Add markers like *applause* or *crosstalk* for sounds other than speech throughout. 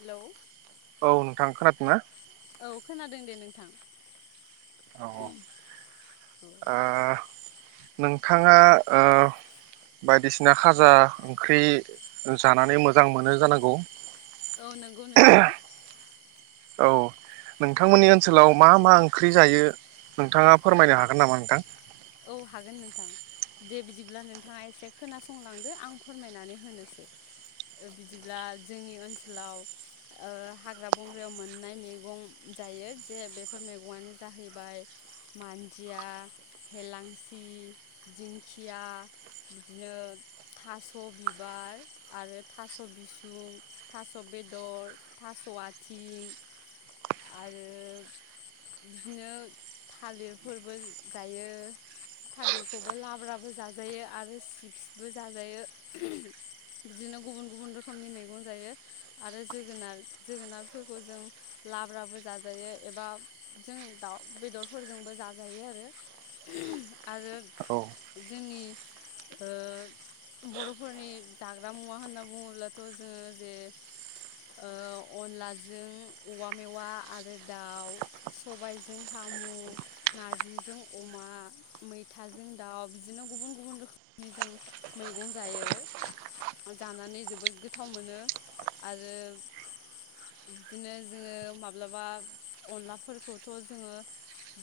Hello औ नोंथाङा खोनादोंना? औ खोनादों दे नोंथां। औ औ औ ओ नोंथाङा बायदिसिना खाजा ओंख्रि जानानै मोजां मोनो जानांगौ। औ नंगौ नोंथां औ नोंथांमोननि ओनसोलाव मा मा ओंख्रि जायो नोंथाङा फोरमायनो हागोन नामा नोंथां? औ हागोन नोंथां दे बिदिब्ला नोंथाङा एसे खोनासंलांदो आं फोरमायनानै होनोसै बिदिब्ला जोंनि ओनसोलाव हाग्रा बंग्रायाव मोननाय मैगं जायो जे बेफोर मैगङानो जाहैबाय मान्जिया हेलांसि दिंखिया बिदिनो थास' बिबार आरो थास' बिसुं थास' बेदर थास' आथिं आरो बिदिनो थालिरफोरबो जायो। थालिरखौबो लाब्राबो जाजायो आरो सिप्सबो जाजायो बिदिनो गुबुन गुबुन रोखोमनि मैगं जायो आरो जोगोनार जोगोनारफोरखौ जों लाब्राबो जाजायो एबा जों दाउ बेदरफोरजोंबो जाजायो आरो। आरो औ जोंनि बर'फोरनि दाग्रा मुवा होनना बुङोब्लाथ' जोङो जे अनलाजों औवा मेवा आरो दाउ सबायजों साम' नारजिजों अमा अमा मैथाजों दाउ बिदिनो गुबुन गुबुन रोखोमनि जों मैगं जायो जानानै जोबोोर गोथाव मोनो आरो बिदिनो जोङो माब्लाबा अनलाफोरखौथ' जोङो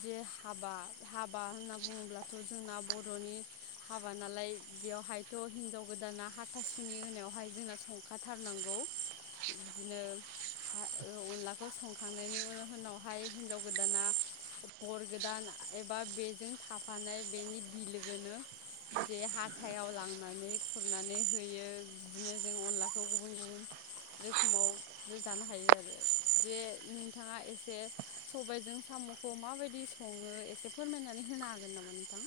जे हाबा हाबा होनना बुङोब्लाथ' जोंना बर'नि हाबा नालाय बेयावहायथ' हिनजाव गोदाना हाथासुनि होनायावहाय जोंना संखाथारनांगौ बिदिनो अनलाखौ संखांनायनि उनावहाय हिनजाव गोदाना हौवा गोदान एबा बेजों थाफानाय बेनि बिलोगोनो जे हाथायाव लांनानै खुरनानै होयो बिदिनो जों अनलाखौ गुबुन गुबुन रोखोमावबो जानो हायो आरो जे नोंथाङा एसे सबायजों साम'खौ माबायदि सङो? एसे फोरमायनानै होनो हागोन नामा नोंथां?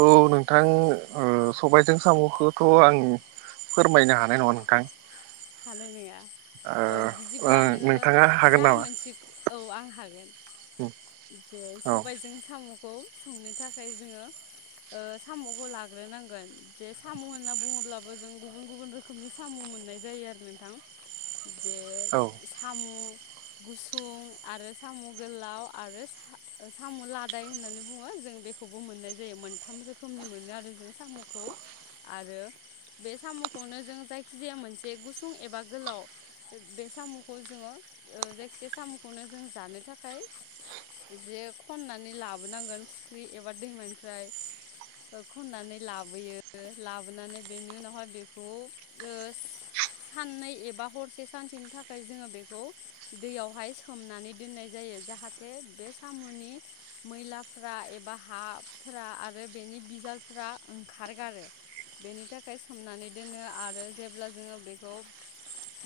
औ नोंथां सबायजों साम'खौथ' आं फोरमायनो हानाय नङा नोंथां। हानायनङा औ ओ बिदिब्ला नोङो नोंथाङा हागोन जा नामा मोनसे औ आं हागोन जे औ सबायजों साम' खौ संनो थाखाय जोङो साम'खौ लाग्रोनांगोन जे साम' होन्ना बुङोब्लाबो जों गुबुन गुबुन रोखोमनि साम' मोननाय जायो आरो। नोंथां जे औ साम' गुसुं आरो साम' गोलाव आरो साम' लादाय होननानै बुङो जों बेखौबो मोननाय जायो मोनथाम रोखोमनि मोनो आरो जों साम'खौ आरो बे साम'खौनो जों जायखि जाया मोनसे गु फुं एबा गोलाव बे साम'खौ जोङो जायखि साम'खौनो जों जानो थाखाय जे खननानै लाबोनांगोन फुख्रि एबा दैमानिफ्राय खननानै लाबोयो लाबोनानै बेनि उनावहाय बेखौ साननै एबा हरसे सानसेनि थाखाय जोङो बेखौ दैयावहाय सोमनानै दोननाय जायो जाहाथे बे साम'नि मैलाफ्रा एबा हाफोरा आरो बेनि बिजालफ्रा ओंखारगारो बेनि थाखाय सोमनानै दोनो आरो जेब्ला जोङो बे बेखौ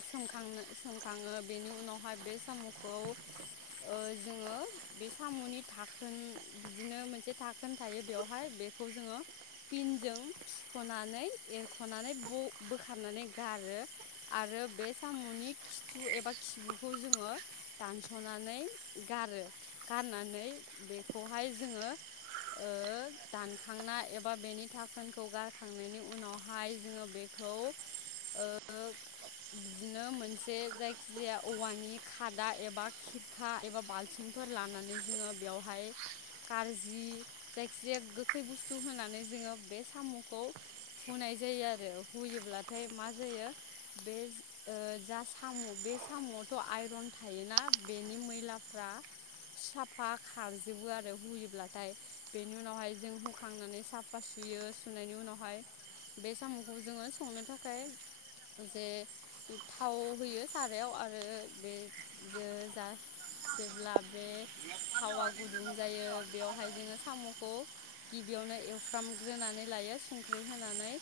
सोमखांनो सोमखाङो बेनि उनावहाय बे साम'खौ जोङो बे साम'नि थाखोन बिदिनो मोनसे थाखोन थायो बेवहाय बेखौ जोङो पिनजों थुख'नानै एरख'नानै ब बोखारनानै गारो आरो बे साम'नि खिथु एबा खिबुखौ जोङो दानस'नानै गारो गारनानै बेखौहाय जोङो दानखांना एबा बेनि थाखोनखौ गारखांनायनि उनावहाय जोङो बेखौ बिदिनो मोनसे जायखि जाया औवानि खादा एबा खिरखा एबा बाल्थिंफोर लानानै जोङो बेवहाय कारजि जायखि जाया गोखै बुस्थु होनानै जोङो बे साम'खौ हुाय जायो आरो हुयोब्लाथाय मा जायो। बे जा साम' बे साम'आवथ' आइरन थायोना बेनि मैलाफ्रा साफा खारजोबो आरो हुयोब्लाथाय बेनि उनावहाय जों हुखांनानै साफा सुयो सुनायनि उनावहाय बे साम'खौ जोङो संनो थाखाय जे थाव होयो सारायाव आरो बे जा जेब्ला बे थावा गुदुं जायो बेवहाय जोङो साम' गिबियावनो एवफ्रामग्रोनानै लायो संख्रि होनानै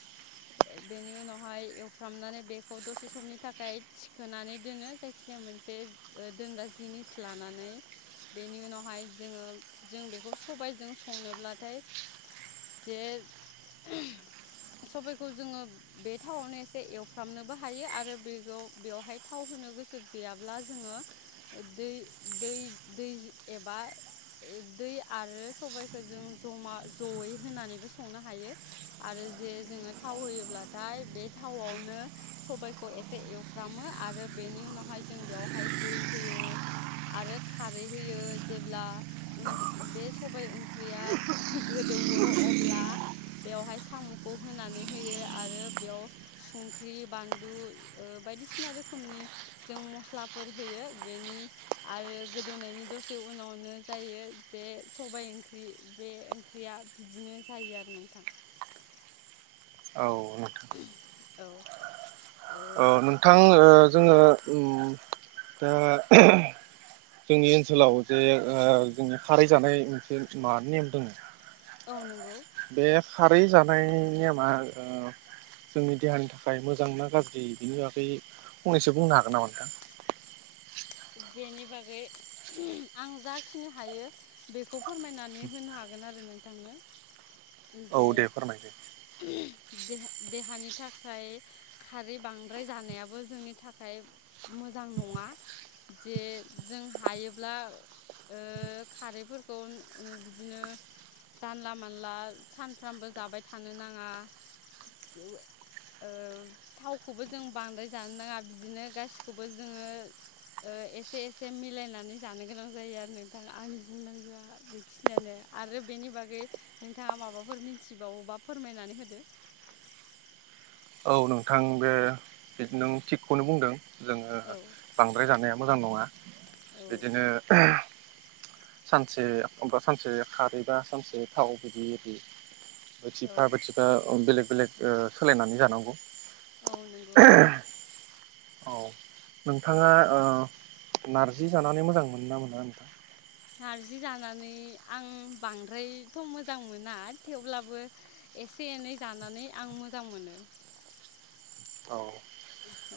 बेनि उनावहाय एवफ्रामनानै बेखौ दसे समनि थाखाय थिखोनानै दोनो जायखिजाया मोनसे दोनग्रा जिनिस लानानै बेनि उनावहाय जोङो जों बेखौ सबायजों संनोब्लाथाय जे सबबायखौ जोङो बे थावावनो एवफ्रामनोबो हायो आरो बेखौ बेवहाय थाव होनो गोसो गैयाब्ला जोङो दै एबा दै आरो सबायखौ जों जमा जयै होनानैबो संनो हायो आरो जे जोङो थाव होयोब्लाथाय बे थावआवनो सबायखौ एसे एवफ्रामो आरो बेनि उनावहाय जों बेवहाय दै होयो आरो खारै होयो जेब्ला बे सबाय ओंख्रिया गोदौयो अब्ला बेवहाय साम'खौ होनानै होयो आरो बेयाव संख्रि बानलु बायदिसिना रोखोमनि जों मस्लाफोर होयो बेनि आरो गोदौनायनि दसे उनावनो जायो जे सबायाइ ओंख्रि बे ओंख्रिया बिदिनो जायो आरो नोंथां औ *inaudible* औ ओ औ नोंथां जोङो दा जोंनि ओनसोलाव जे जोंनि खारै जानाय मोनसे मानि नेम दङ औ नंगौ बे खारै जानाय नेमा जोंनि देहानि थाखाय मोजां ना गाज्रि बिनि बागै फंनैसो बुंनो हागोन नामा नोंथां बेनि बागै आं जाखिनि हायो बेखौ फोरमायनानै होनो हागोन आरो नोंथांनो औ जे दे फोरमायदो देहानि थाखाय खारै बांद्राय जानायाबो जोंनि थाखाय मोजां नङा जे जों हायोब्ला ओ खारैफोरखौ बिदिनो जानला मानला सानफ्रामबो जाबाय थानो नाङा ओ थावखौबो जों बांद्राय जानो नाङा बिदिनो गासिखौबो जोङो ओ एसे एसे मिलायनानै जानो गोनां जायो आरो नोंथां आंनि बुंनांगौआ बेखिनियानो आरो बेनि बागै नोंथाङा माबाफोर मिथिबावोबा फोरमायनानै होदो औ नोंथां बे नों थिगखौनो बुंदों जोङो औ बांद्राय जानाया मोजां नङा औ बिदिनो सानसे मा सानसे खारैबा सानसे थाव बिदि बिदि बायथिफा औ बायथिफा बेलेग बेलेग ओ सोलायनानै जाना नांगौ औ नंगौ औ नोंथाङा नारजि जानानै मोजां मोनो ना मोना नोंथां? नारजि जानानै आं बांद्रायथ मोजां मोना थेवब्लाबो एसे एनै जानानै आं मोजां मोनो औ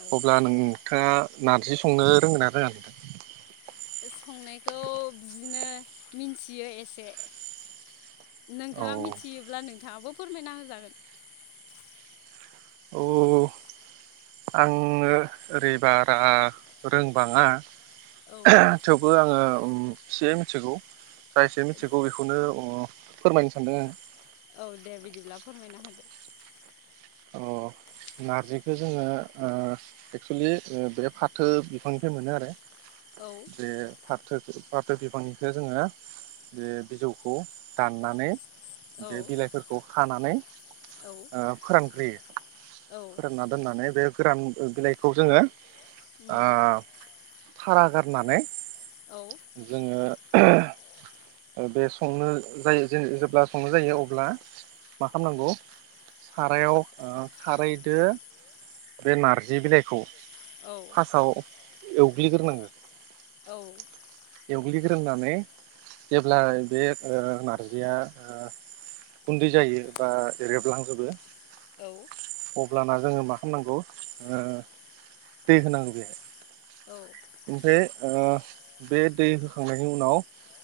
औ अब्ला नोंथाङा नारजि संनो रोंङोना रोङा? संनायखौ बिदिनो मिथियो एसे औ नोंथाङा मिथियोब्ला नोंथाङाबो फोरमायना होजागोन। आंङो ओरै बारा रोंबाङा। औ थेवबो आङो एसे मिथिगौ। जा एसे मिथिगौ बेखौनो अ फोरमायनो सानदों आं। औ दे बिदिब्ला फोरमायना होदो। अ नारजिखौ जोङो एक्सुलि बे फाथो बिफांनिफ्राय मोनो आरो औ बेे फा फाथो फाथो बिबांनिखौ जोङो बे बिजौखौ दाननानै औ बे बिलाइफोरखौ खानानै औ ओ फोरानग्रोयो औ फोरानना दोननानै बे गोरान बिलाइखौ जोङो ओ उम थारा गारनानै औ जोङो बे संनो जायो जे जेब्ला संनो जायो अब्ला मा खालामनांगौ सारायाव ओ खारै बे नारजि बिलाइखौ औ फासाव एवग्लिग्रोनाङो औ एवग्लिग्रोननानै जेब्ला बे ओ नारजिया ओ गुन्दै जायो बा रेबलांजोबो औ अब्लाना जोङो मा खालामनांगौ दै होनांगौ बेहाय ओमफ्राय दै होखांनायनि उनाव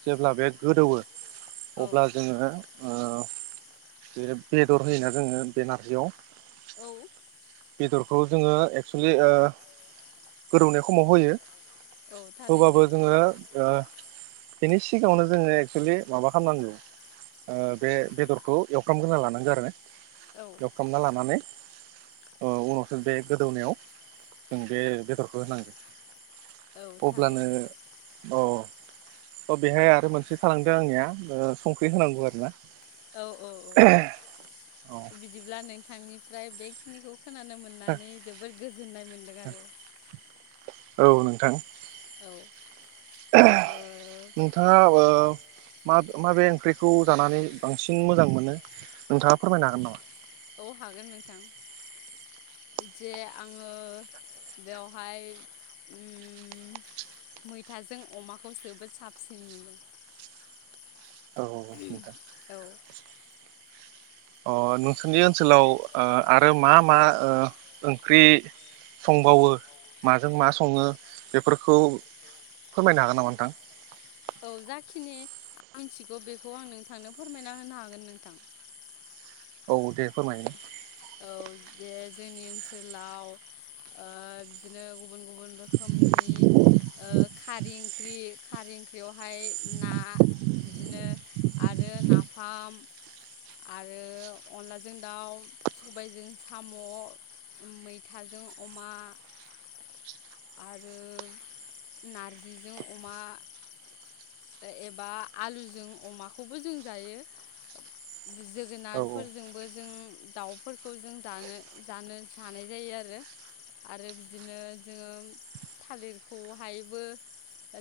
जेब्ला बे गोदौवो औ अब्ला जोङो बे बेदर होयोना जोङो बे नारजियाव औ बेदरखौ जोङो एक्सुलि ओ गोदौनाय खमाव होयो औ होबाबो थारैनो जोङो ओ बेनि सिगाङावनो जोङो एक्सुवेलि माबा खालामनांगौ ओ बे बेदरखौ एवफ्रामग्रोना लानांगौ आरो औ एवफ्रामना लानानै ओ उनावसो बे गोदौनायाव जों बे बेदरखौ होनांगोन औ थारैनो अ अ बेहाय आरो मोनसे थालांदों आंनिया संख्रि होनांगौ आरोना औ औ औ औ बिदिब्ला नोंथांनि बेखिनिखौ खोनानो मोननानै जोबोद गोजोननाय मोन्दों आरो औ नोंथां औ ओ नोंथाङा अबो म माबे ओंख्रिखौ जानानै बांसिन मोजां मोनो नोंथाङा फोरमायनो हागोन नामा औ हागोन नोंथां जे आङो बेवहाय मैथाजों अमाखौ जोबोद साबसिन मोनदों औ औ औ अ नोंसोरनि ओनसोलाव आरो मा मा ओंख्रि संबावो माजों मा सङो बेफोरखौ फोरमायनो हागोन नामा नोंथां औ जाखिनि आं मिथिगौ बेखौ आं नोंथांनो फोरमायना होनो हागोन नोंथां औ दे फोरमाय औ जे जोंनि ओनसोलाव बिदिनो गुबुन गुबुन रोखोमनि खारै ओंख्रि खारै ओं ख्रियावहाय ना बिदिनो आरो नाफाम आरो अनलाजों दाउ सबायजों साम' मैथाजों अमा आरो नारजिजों अमा एबा आलुजों अमाखौबो जों जायो औ जोगोनारफोरजोंबो जों दाउफोरखौ जों जानो जानो जानाय जायो आरो आरो बिदिनो जोङो थालिरखौहायबो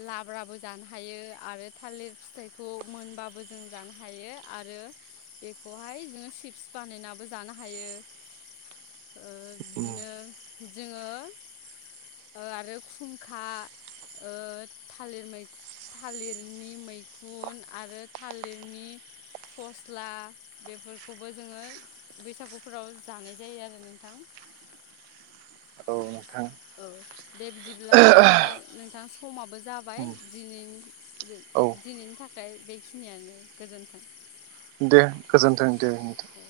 लाब्राबो जानो हायो आरो थालिर फिथाइखौ मोनबाबो जों जानो हायो आरो बेखौहाय जोङो चिपस बानायनाबो जानो हायो उम बिदिनो जोङो आरो खुंखा ओ थालिर मैं थालिरनि मैखुन आरो थालिरनि फस्ला बेफोरखौबो जोङो बैसागुफोराव जानाय जायो आरो नोंथां औ नोंथां औ दे बिदिब्ला जोंना नोंथां समाबो जाबाय उम दिनै औ दिनैनि थाखाय बेखिनियानो गोजोन्थों दे गोजोन्थों दे नोंथां औ